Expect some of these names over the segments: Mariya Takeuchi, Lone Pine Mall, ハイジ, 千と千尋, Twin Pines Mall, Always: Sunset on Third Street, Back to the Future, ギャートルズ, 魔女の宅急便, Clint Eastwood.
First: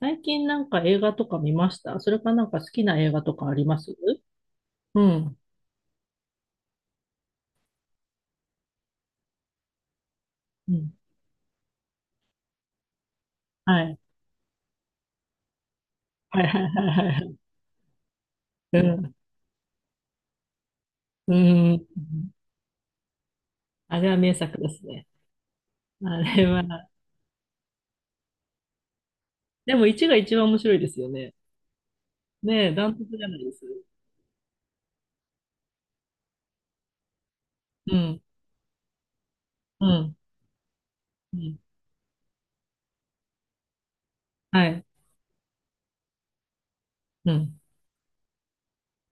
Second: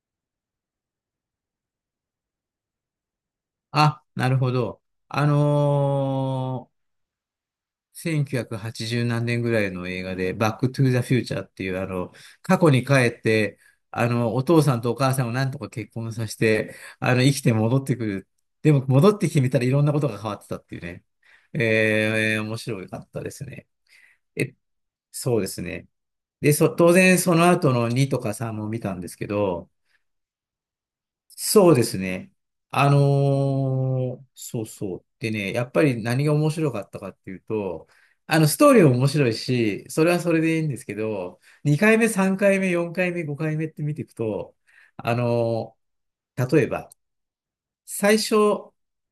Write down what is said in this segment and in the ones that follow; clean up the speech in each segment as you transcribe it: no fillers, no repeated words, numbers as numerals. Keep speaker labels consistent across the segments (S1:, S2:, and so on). S1: 最近なんか映画とか見ましたそれかなんか好きな映画とかあります
S2: あ、なるほど。
S1: う
S2: あ
S1: ん。
S2: のー1980何年ぐらいの映画で、バッ
S1: う
S2: クトゥ
S1: ん。
S2: ーザフューチャーっていう、過去に帰って、
S1: はい。
S2: お父さんとお母さんをなんとか結婚させ
S1: はいはい
S2: て、
S1: はいは
S2: 生
S1: い。
S2: きて戻ってくる。でも、戻ってきてみたらいろんなことが変わってたっていうね。
S1: うん。うん。
S2: 面白かったですね。
S1: あれは名
S2: え、
S1: 作ですね。
S2: そうですね。
S1: あれ
S2: で、
S1: は。
S2: 当然その後の2とか3も見たんですけど、
S1: でも1が一番面白いですよね。
S2: そうですね。
S1: ねえ、ダ
S2: あ
S1: ントツじゃないで
S2: の
S1: す
S2: そうそう。でね、やっぱり何が面白かったかっていうと、
S1: うん。
S2: ストーリーも面白い
S1: う
S2: し、それ
S1: ん。
S2: はそれでいいんですけ
S1: う
S2: ど、
S1: ん。
S2: 2回目、3回目、4回目、5回目って見ていくと、
S1: はい。
S2: あのー例えば、
S1: うん。
S2: 最初、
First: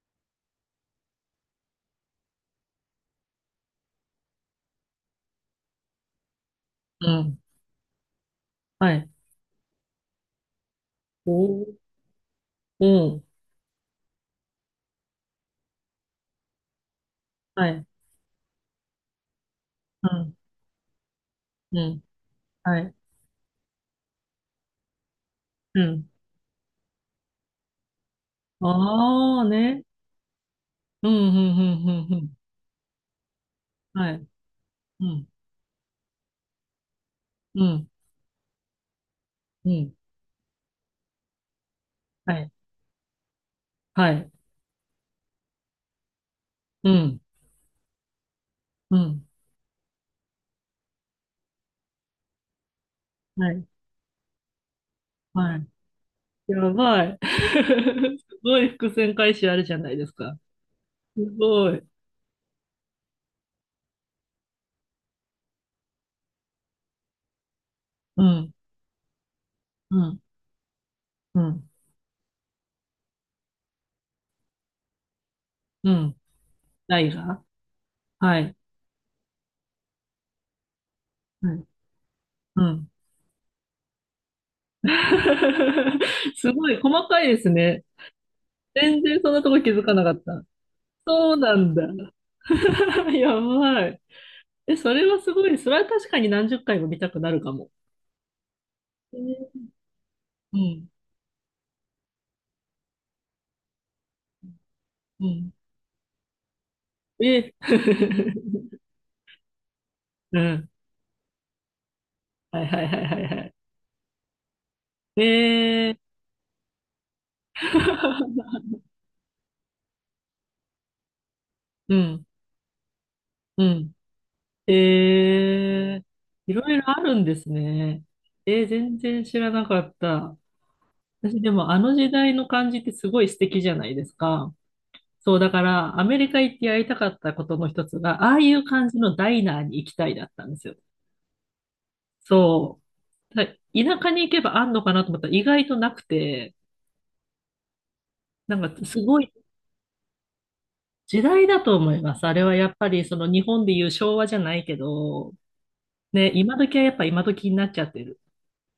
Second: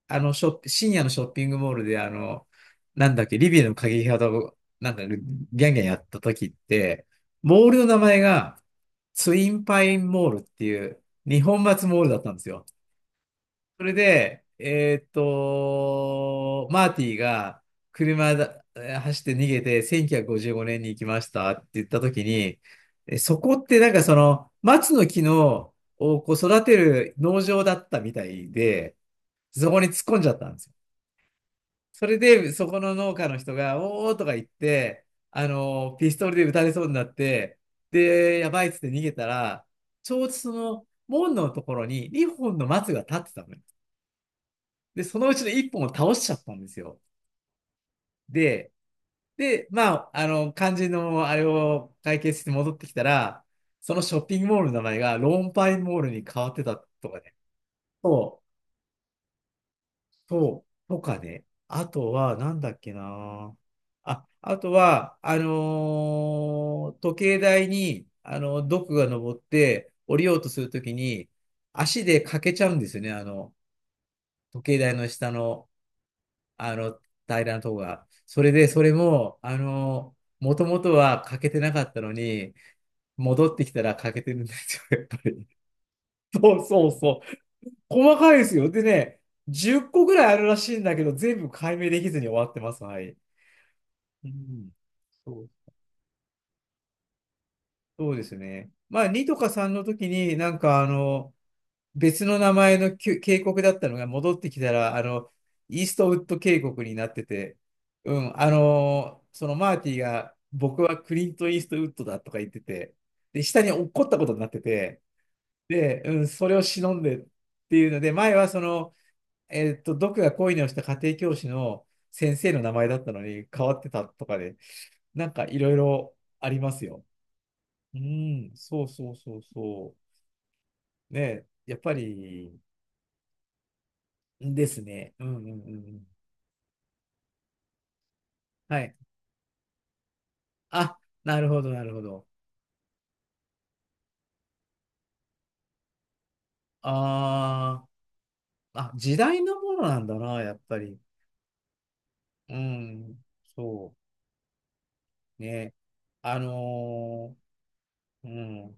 S2: あの、ショッ、深夜のショッピングモールで、なんだっけ、リビアの鍵型を、なんか、ギャンギャンやった時って、
S1: うん。
S2: モールの名前が、
S1: はい。
S2: ツインパインモールっていう、二
S1: お
S2: 本
S1: ー。
S2: 松モールだったんですよ。
S1: うん。
S2: それで、マーティが
S1: はい。
S2: 車だ、えー走って逃げて
S1: う
S2: 1955
S1: ん。
S2: 年に行きましたって
S1: う
S2: 言った
S1: ん。
S2: 時に、
S1: はい。
S2: そこってなんかその松の木の
S1: うん。
S2: をこう育てる農場だったみたいで、
S1: ああ
S2: そこ
S1: ね。
S2: に突っ込んじゃったんですよ。
S1: うん。う
S2: そ
S1: ん。う
S2: れ
S1: ん。
S2: でそこの農家の人が、
S1: うん。うん、
S2: お
S1: は
S2: ーと
S1: い。
S2: か言っ
S1: う
S2: て、
S1: ん。
S2: ピストルで撃たれそうになって、
S1: うん。
S2: で、やばいっつって逃げたら、
S1: うん。
S2: ちょうどその門のところに
S1: は
S2: 2
S1: い。
S2: 本の松が立ってたのよ。
S1: はい。
S2: で、そのうちの一本を倒しちゃったんです
S1: う
S2: よ。
S1: ん。
S2: で、
S1: うん。
S2: で、まあ、肝心のあれを解決して戻ってきたら、
S1: はい。
S2: そのショッピングモールの名前がローン
S1: はい。
S2: パインモールに変わって
S1: や
S2: た
S1: ば
S2: と
S1: い。
S2: かね。
S1: す
S2: そう、
S1: ごい伏線回収あるじゃないですか。
S2: そう、とか
S1: す
S2: ね。
S1: ごい。
S2: あとは、なんだっけな。あ、あとは、時計台に、
S1: うん。
S2: 毒が登って
S1: う
S2: 降
S1: ん。
S2: りようとするときに、
S1: うん。
S2: 足でかけちゃうんですよね。時計台の下の
S1: うん。
S2: あ
S1: な
S2: の、
S1: いが
S2: 平らなとが。
S1: は
S2: それ
S1: い。
S2: で、それも、もともとは欠け
S1: は
S2: て
S1: い。
S2: なかったのに、
S1: うん。
S2: 戻ってきたら欠けてるんですよ、やっぱり。
S1: す
S2: そう
S1: ごい
S2: そう
S1: 細か
S2: そ
S1: い
S2: う。
S1: ですね。
S2: 細かいですよ。で
S1: 全然
S2: ね、
S1: そんなとこ気
S2: 10
S1: づかな
S2: 個
S1: か
S2: ぐ
S1: っ
S2: らいあ
S1: た。
S2: るらしいんだけど、
S1: そう
S2: 全部
S1: なん
S2: 解
S1: だ。
S2: 明できずに終わってます。は い。
S1: やばい。
S2: うん。
S1: え、それはす
S2: そ
S1: ごい。そ
S2: う、
S1: れは確かに何十回も見たくなるかも。
S2: そうですね。まあ、
S1: え
S2: 2とか
S1: ー、
S2: 3の時に、な
S1: う
S2: んか
S1: ん。
S2: 別の名前の渓谷だったのが戻ってきたら、
S1: うん。
S2: イーストウッド渓谷になって
S1: え。
S2: て、う ん、そのマーティが、
S1: うん。
S2: 僕はクリント・イーストウッドだとか言って
S1: はいはい
S2: て、
S1: はいはい
S2: で、
S1: は
S2: 下に落っこったことになってて、
S1: い。えー。
S2: で、うん、それを忍んでっていうので、前はそ の、毒が恋に落ちた家庭教師の
S1: うん、
S2: 先生の名前だったのに
S1: う
S2: 変わって
S1: ん。
S2: たとかで、なんかいろい
S1: えー、
S2: ろあ
S1: い
S2: り
S1: ろ
S2: ま
S1: い
S2: す
S1: ろあ
S2: よ。
S1: るんです
S2: う
S1: ね。
S2: ん、
S1: えー、
S2: そう
S1: 全
S2: そう
S1: 然
S2: そ
S1: 知
S2: う
S1: らなか
S2: そ
S1: った。
S2: う。
S1: 私
S2: ね、
S1: でも
S2: や
S1: あ
S2: っぱ
S1: の時代の
S2: り、
S1: 感じってすごい素敵じゃないですか。
S2: ですね。う
S1: そ
S2: ん
S1: う、
S2: うんうん
S1: だか
S2: う
S1: らア
S2: ん。
S1: メリカ行ってやりたかったことの一つが、ああいう
S2: は
S1: 感
S2: い。
S1: じのダイナーに行きたいだったんですよ。
S2: あ、なるほど、なるほど。
S1: そう。田舎に行けばあんのかなと思ったら意外となくて、
S2: あ
S1: なん
S2: ー
S1: か
S2: あ、
S1: す
S2: 時
S1: ごい
S2: 代のものなんだな、やっぱり。
S1: 時代だと思います。あれは
S2: う
S1: やっぱりそ
S2: ん、
S1: の日本でいう
S2: そ
S1: 昭和じゃないけど、
S2: うね。
S1: ね、
S2: あ
S1: 今時はやっぱ今
S2: の
S1: 時になっちゃってる。
S2: うん。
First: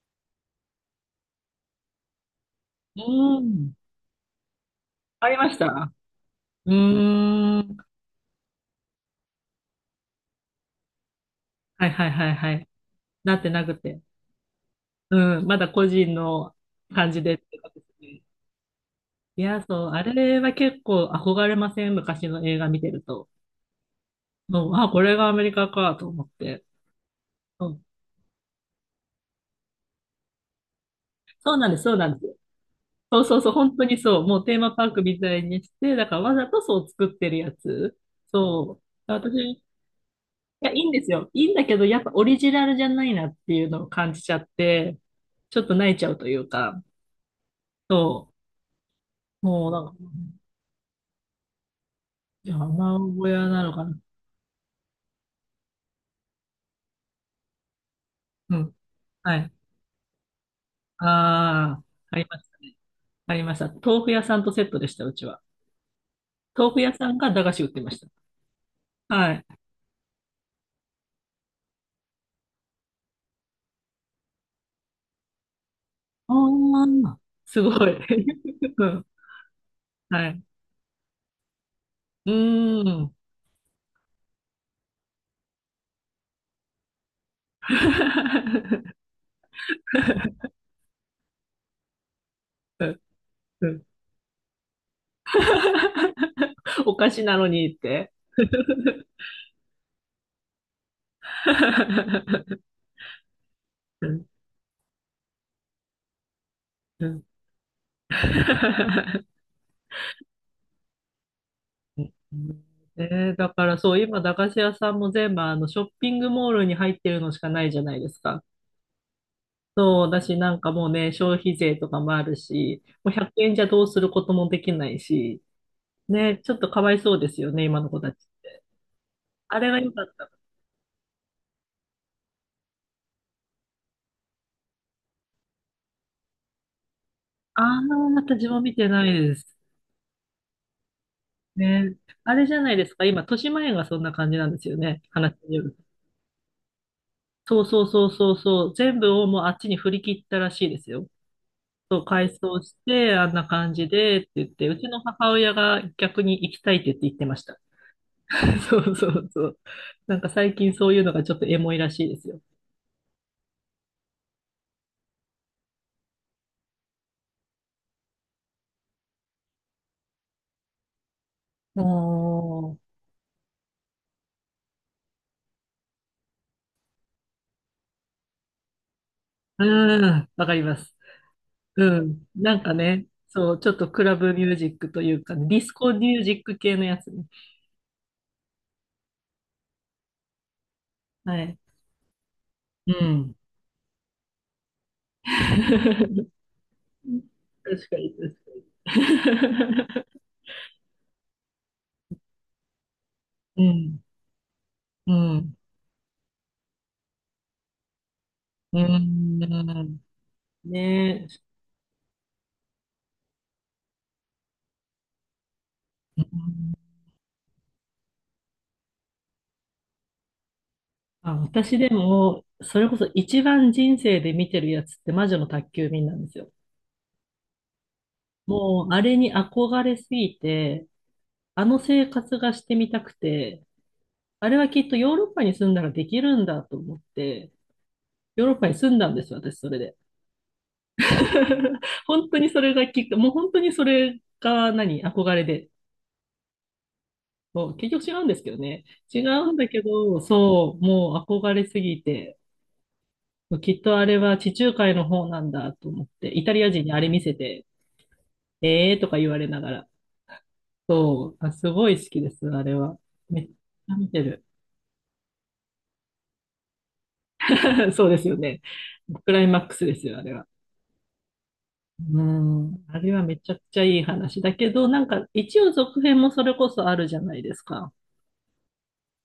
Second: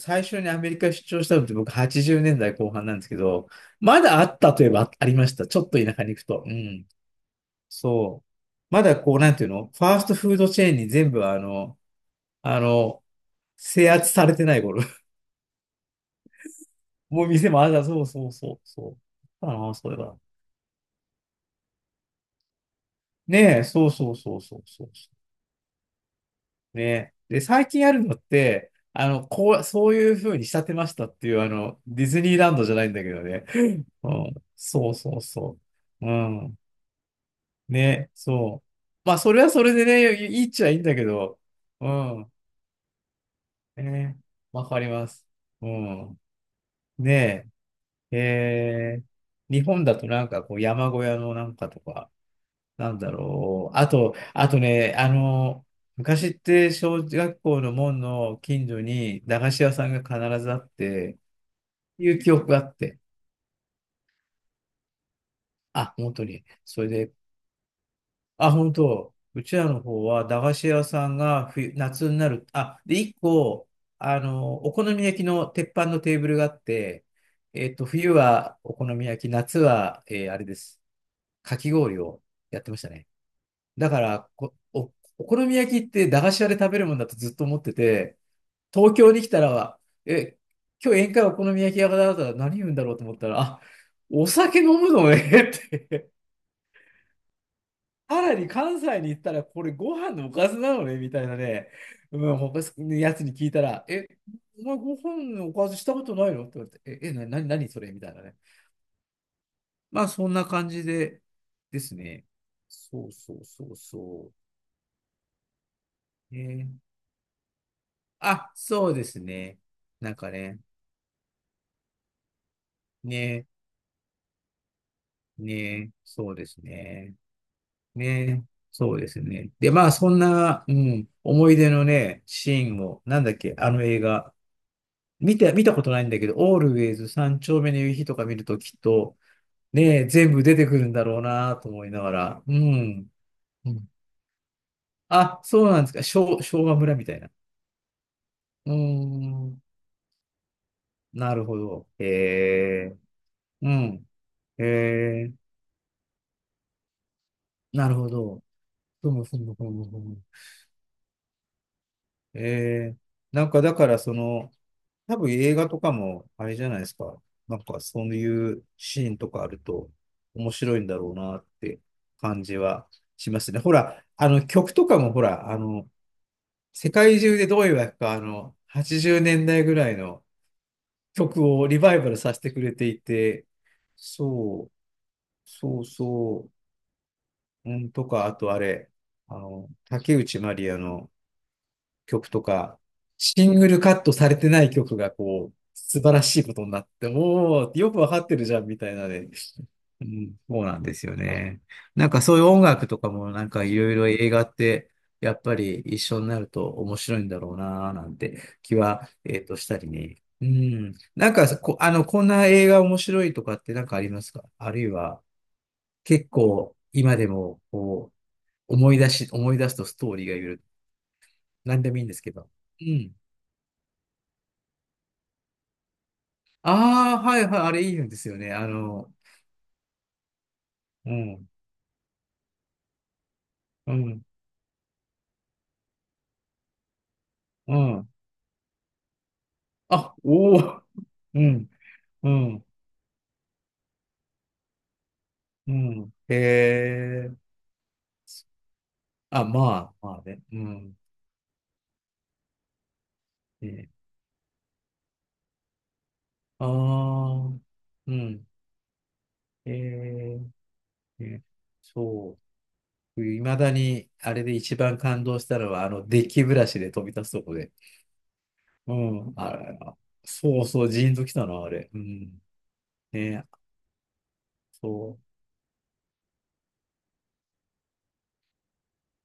S2: 最初にアメリカ出張したのって僕80年代後半なんですけ
S1: う
S2: ど、
S1: ん。
S2: まだあったといえばありま
S1: あ
S2: し
S1: り
S2: た。
S1: まし
S2: ちょっと
S1: た。
S2: 田舎に行くと。う
S1: う
S2: ん。
S1: ーん。
S2: そう。まだこう、なんていうのファーストフードチェーンに全部あの、
S1: はいはいはいは
S2: あ
S1: い。
S2: の、
S1: なってなく
S2: 制
S1: て。
S2: 圧されてない頃。
S1: うん。まだ個人の感 じ
S2: もう
S1: でっ
S2: 店
S1: て
S2: も
S1: ことです
S2: そう
S1: ね。
S2: そうそう、そ
S1: い
S2: う。
S1: や、
S2: ああ、
S1: そ
S2: そ
S1: う。
S2: ういえ
S1: あ
S2: ば。
S1: れは結構憧れません？昔の映画見てると。
S2: ねえ、そうそうそうそう
S1: もう、
S2: そ
S1: あ、
S2: う
S1: こ
S2: そ
S1: れがアメリカかと思って。
S2: うねえ。で、
S1: う
S2: 最
S1: ん。
S2: 近あるのって、こう、そういう風に仕立てましたっていう、
S1: そうなんです、そう
S2: ディ
S1: なん
S2: ズ
S1: で
S2: ニ
S1: す。
S2: ーランドじゃないんだけ
S1: そ
S2: ど
S1: うそう
S2: ね。
S1: そう。本当に
S2: う
S1: そう。
S2: ん、
S1: もうテーマパ
S2: そ
S1: ー
S2: う
S1: ク
S2: そ
S1: み
S2: う
S1: たい
S2: そ
S1: にして、だ
S2: う。う
S1: からわざ
S2: ん。
S1: とそう作ってるやつ。
S2: ね、そう。
S1: そう。
S2: まあ、そ
S1: 私、
S2: れはそ
S1: い
S2: れでね、いいっちゃ
S1: や、い
S2: いいん
S1: いん
S2: だ
S1: で
S2: け
S1: すよ。
S2: ど。
S1: いいんだけど、
S2: う
S1: やっぱオ
S2: ん。
S1: リジナルじゃないなっていうのを感
S2: ね、
S1: じちゃっ
S2: わかり
S1: て、
S2: ます。
S1: ちょっ
S2: う
S1: と泣いちゃう
S2: ん。
S1: というか。
S2: ねえ、
S1: そう。
S2: 日
S1: もう、なん
S2: 本
S1: か、
S2: だとなんかこう山小屋のなんかとか、
S1: 山
S2: なんだ
S1: 小屋な
S2: ろ
S1: の
S2: う。
S1: か
S2: あ
S1: な。
S2: と、あとね、昔って小学校の門の
S1: う
S2: 近
S1: ん。
S2: 所に
S1: は
S2: 駄菓
S1: い。
S2: 子屋さんが必ずあって、
S1: ああ、
S2: い
S1: あ
S2: う
S1: り
S2: 記
S1: ま
S2: 憶
S1: した
S2: があっ
S1: ね。
S2: て。
S1: ありました。豆腐屋さんとセットでした、うちは。
S2: あ、本当に。
S1: 豆腐
S2: それ
S1: 屋さ
S2: で、
S1: んが駄菓子売ってまし
S2: あ、本当、
S1: た。は
S2: う
S1: い。
S2: ちらの方は駄菓子屋さんが冬、夏になる。あ、で、一個、お好み焼きの鉄板のテーブ
S1: あ
S2: ルがあって、
S1: あ、すごい。
S2: 冬は お
S1: う
S2: 好
S1: ん。
S2: み焼き、夏は、
S1: は
S2: あ
S1: い。
S2: れです。かき氷を
S1: う
S2: やってまし
S1: ー
S2: たね。
S1: ん。
S2: だからお好み焼きって駄菓子屋で食べるもんだとずっと思ってて、東 京に来たら、え、今日宴会お好み焼き屋だったら何言うんだろうと思ったら、あ、
S1: うん、
S2: お酒飲むのねって。
S1: お菓子なのにって。
S2: さらに関西に行ったらこれご飯のおかずなのねみたいなね、うん、他 のやつに聞いたら、
S1: うん、
S2: お前ご飯のおかずしたことないのって言われ
S1: う
S2: て、え、え、
S1: ん。
S2: な、な、何それみたいなね。まあそんな感じでですね。そう
S1: え
S2: そ
S1: ー、
S2: う
S1: だか
S2: そう
S1: らそう、今、
S2: そ
S1: 駄菓子屋さんも全部あのショッピング
S2: う。
S1: モールに入ってるのしかないじゃないですか。
S2: あ、そうですね。
S1: そう、
S2: なん
S1: だ
S2: か
S1: し、なん
S2: ね、
S1: かもうね、消費税とかもあるし、もう100
S2: ね、
S1: 円じゃどうすることもできないし、
S2: ね、そう
S1: ね、
S2: で
S1: ちょっ
S2: す
S1: とかわい
S2: ね。
S1: そうですよね、今の子たち。
S2: ね、そうですね。
S1: あれ
S2: で、
S1: が
S2: まあ、
S1: 良か
S2: そ
S1: っ
S2: ん
S1: た。
S2: な、うん、思い出のね、シーンを、なんだっけ、あの映画、見たことないんだけど、オールウェイズ三丁
S1: あ
S2: 目の
S1: あ、
S2: 夕日とか見る
S1: 私
S2: と
S1: も見
S2: きっ
S1: てない
S2: と、
S1: です。
S2: ね、全部出てくるんだろうなと思い
S1: ね。
S2: なが
S1: あ
S2: ら、
S1: れ
S2: う
S1: じゃないですか、
S2: ん。
S1: 今、豊島
S2: う
S1: 園が
S2: ん
S1: そんな感じなんですよね、話
S2: あ、
S1: によ
S2: そう
S1: る
S2: なん
S1: と。
S2: ですか。昭和村みたいな。
S1: そうそうそうそうそ
S2: う
S1: う、
S2: ー
S1: 全部をもうあっ
S2: ん、
S1: ちに振り切ったらしいですよ。
S2: なるほど。
S1: そう、
S2: へ
S1: 改装し
S2: え、
S1: て、あんな
S2: う
S1: 感じ
S2: ん、
S1: でって言っ
S2: へ
S1: て、うちの母
S2: え、
S1: 親が逆に行きたいって言って言ってました。
S2: なるほ ど。
S1: そうそ
S2: そうも
S1: う
S2: そう
S1: そ
S2: も
S1: う。
S2: そうもそう
S1: な
S2: も。
S1: んか最近そういうのがちょっとエモいらしいですよ。
S2: えー、なんかだからその、多分映画とかもあれじゃないですか。なんかそういうシーンとかあると面白いんだろうなって感じ
S1: おー、
S2: はしますね。ほら、あの曲とかもほら、世界中でどういうわけか、80年
S1: う
S2: 代ぐらいの
S1: ん、わかります。
S2: 曲をリ
S1: う
S2: バイバル
S1: ん。
S2: させて
S1: な
S2: く
S1: ん
S2: れ
S1: か
S2: てい
S1: ね、
S2: て、
S1: そう、ちょっとクラブミュージ
S2: そう、
S1: ックというかね、ディス
S2: そう
S1: コミュージッ
S2: そ
S1: ク系のやつね。
S2: う、うん、とか、あとあれ、竹内まりやの、
S1: はい。
S2: 曲とか、
S1: うん。
S2: シングルカットされてない曲がこう、素晴ら しいことになって、おー、
S1: 確
S2: よ
S1: か
S2: くわ
S1: に、
S2: かっ
S1: 確
S2: てるじゃ
S1: か
S2: ん、みたいなね。うん、そうなんですよね。なんかそういう音楽とかもなんかいろい
S1: に。
S2: ろ映画って
S1: うん、
S2: や
S1: う
S2: っぱ
S1: ん、
S2: り一緒になると面白いんだろうなーなんて気
S1: う
S2: は、したり
S1: ん。
S2: ね。うん。
S1: ねえ。
S2: なんかこ、あの、こんな映画面白いとかってなんかありますか？あるいは
S1: う
S2: 結
S1: ん、
S2: 構今でもこう思い出すとストーリーがいる。
S1: あ、
S2: な
S1: 私
S2: ん
S1: で
S2: でもいいんですけ
S1: も、
S2: ど。
S1: そ
S2: う
S1: れこそ
S2: ん。
S1: 一番人生で見てるやつって魔女の宅急便なんですよ。
S2: ああ、はいはい、あれいいんですよね。
S1: もう、あれに憧れすぎて、
S2: うん、
S1: あの生活がしてみたくて、
S2: うん、
S1: あれはきっとヨーロッパに住んだらできるんだと思って、
S2: うん。
S1: ヨーロッパに住んだんですよ、私、それで。
S2: あ、おお、うん、
S1: 本
S2: う
S1: 当にそ
S2: ん、
S1: れがきっか、もう本当にそれが何、憧れで。
S2: うん。へえ。
S1: もう結局違うんですけどね。違
S2: あ、
S1: うんだけ
S2: まあ、ま
S1: ど、
S2: あね。う
S1: そう、
S2: ん。
S1: もう憧れすぎて、きっ
S2: ね、
S1: とあれは地中海の方なんだと思って、イタリ
S2: あ
S1: ア人にあれ見せ
S2: あ、
S1: て、
S2: うん。
S1: えーとか言われなが
S2: へ
S1: ら。
S2: え、
S1: そう、
S2: ね、
S1: あ、すごい好きで
S2: そ
S1: す、あれは。
S2: う。い
S1: めっち
S2: まだ
S1: ゃ見
S2: に、
S1: て
S2: あれ
S1: る。
S2: で一番感動したのは、デッキブラシで飛び立つとこで。
S1: そうですよね。
S2: う
S1: ク
S2: ん。
S1: ライ
S2: あ
S1: マック
S2: れ、
S1: スですよ、あれは。
S2: そうそう、ジーンときたな、あれ。う
S1: う
S2: ん。
S1: ん。あれはめ
S2: ね、
S1: ちゃくちゃいい話だけど、なん
S2: そう。
S1: か一応続編もそれこそあるじゃないですか。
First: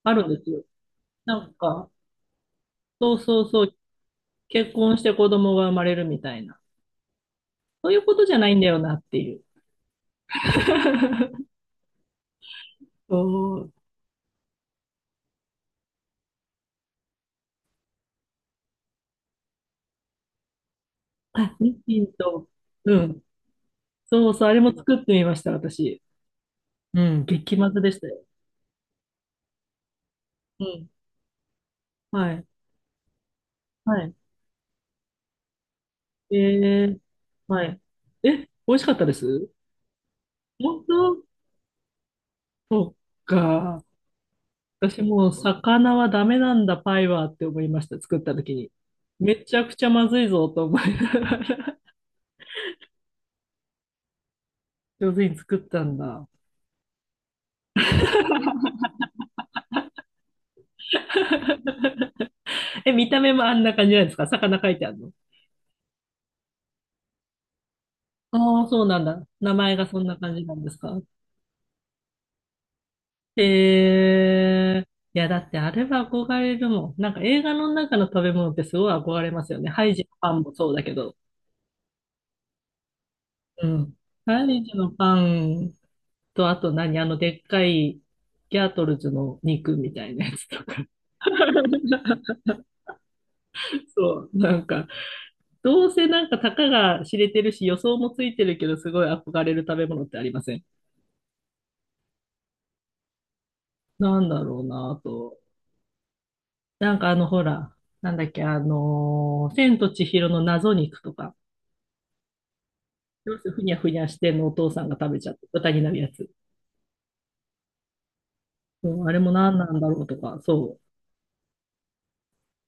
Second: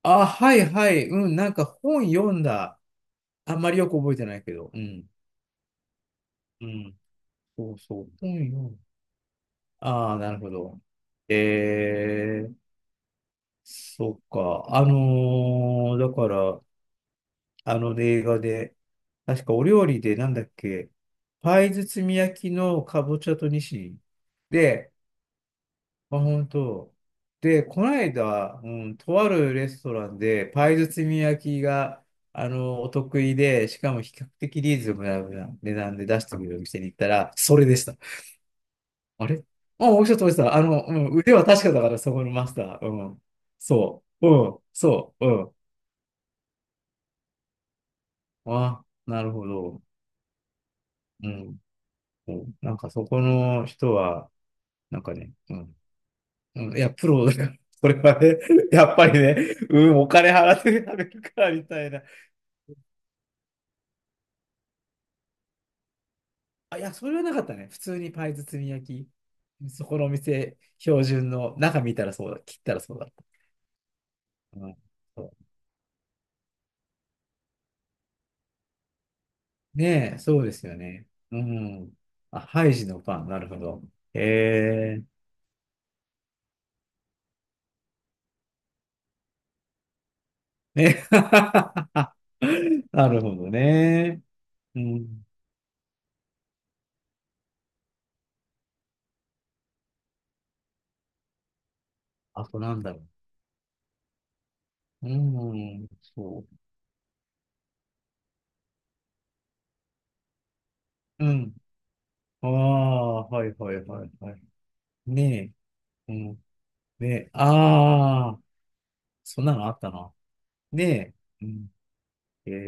S1: ある
S2: あ、
S1: んです
S2: は
S1: よ。
S2: いはい。うん、
S1: な
S2: な
S1: ん
S2: んか
S1: か、
S2: 本読んだ。
S1: そうそう
S2: あん
S1: そ
S2: ま
S1: う、
S2: りよく覚えてないけど、
S1: 結
S2: う
S1: 婚し
S2: ん。
S1: て子供が生まれるみたいな。
S2: うん。そう
S1: そうい
S2: そ
S1: う
S2: う。
S1: こと
S2: 本
S1: じゃな
S2: 読
S1: いんだ
S2: む
S1: よなっていう。
S2: ああ、なるほど。えー、
S1: そう。
S2: そっか。だから、あの映画で、確かお料理でなんだっけ、
S1: あ、
S2: パイ
S1: ミシン
S2: 包み焼
S1: と、
S2: きの
S1: う
S2: かぼ
S1: ん。
S2: ちゃとニシン。
S1: そうそう、あれも
S2: で、
S1: 作ってみました、私。
S2: まあ、本当。
S1: うん、激
S2: で、
S1: まず
S2: この
S1: でしたよ。
S2: 間、うん、とあるレストランで、
S1: う
S2: パイ
S1: ん。
S2: 包み焼きが、
S1: はい。
S2: お得意で、しかも比較
S1: は
S2: 的リーズナブルな値段で出し
S1: い。
S2: てくれるお店
S1: え
S2: に行っ
S1: ー、
S2: たら、そ
S1: は
S2: れで
S1: い。
S2: した。
S1: え、美味しかったで
S2: あれ
S1: す
S2: あ、もうちょっと落ちた。
S1: 本
S2: うん、
S1: 当？
S2: 腕は確かだから、そこのマスター。
S1: そっ
S2: うん。
S1: か。
S2: そう。うん。
S1: 私
S2: そう。
S1: も
S2: う
S1: う
S2: ん。
S1: 魚はダメなんだ、パイはって思いました、作った時に。
S2: あ、なる
S1: め
S2: ほ
S1: ちゃく
S2: ど。
S1: ちゃまずいぞと思いなが
S2: うん。
S1: ら。
S2: うんなんかそこの人は、な ん
S1: 上
S2: か
S1: 手
S2: ね、
S1: に
S2: う
S1: 作っ
S2: ん。
S1: たんだ。
S2: うん、いや、プロだから、これはね、やっぱりね、うん、お金払って食べるからみた いな。
S1: え、見た目もあんな感じなんですか？魚書いてあるの？
S2: あ、いや、それはなかったね。普通にパイ
S1: あ
S2: 包
S1: あ、
S2: み
S1: そうなん
S2: 焼
S1: だ。名
S2: き。
S1: 前が
S2: そこ
S1: そん
S2: のお
S1: な感じな
S2: 店、
S1: んですか？
S2: 標準の、中見たらそうだ、切ったらそうだった。うん
S1: えー。いや、だってあれは憧れるもん。なんか映画の中の食べ物ってすごい憧れますよね。ハイジの
S2: ねえ、
S1: パ
S2: そ
S1: ン
S2: うで
S1: も
S2: す
S1: そう
S2: よ
S1: だけ
S2: ね。
S1: ど。
S2: うん。あ、ハイジのパン、なるほ
S1: う
S2: ど。
S1: ん。ハイジの
S2: え
S1: パ
S2: え
S1: ンと、あと何あの、でっかいギャートルズの肉みたいなやつとか。
S2: ね。なるほどね。
S1: そう、なん
S2: う
S1: か、
S2: ん。
S1: どうせなんかたかが知れてるし、予想もついてるけど、すごい憧れる食べ物ってありません？
S2: あとなんだろ
S1: なんだろうな、あ
S2: う。う
S1: と。
S2: ん、そ
S1: なんかあの、ほら、なんだっけ、あの、千と千尋の謎肉と
S2: う。う
S1: か。
S2: ん。ああ、
S1: 要す
S2: は
S1: る
S2: い
S1: にふに
S2: はい
S1: ゃふに
S2: は
S1: ゃ
S2: い
S1: して
S2: は
S1: ん
S2: い。
S1: のお父さんが食べちゃって、
S2: ね
S1: 豚になるや
S2: え。う
S1: つ。
S2: ん。ねえ。ああ、
S1: うん、あれも
S2: そんな
S1: 何な
S2: のあ
S1: ん
S2: っ
S1: だ
S2: た
S1: ろう
S2: な。
S1: とか、そう。
S2: ねえ。うん。ええ。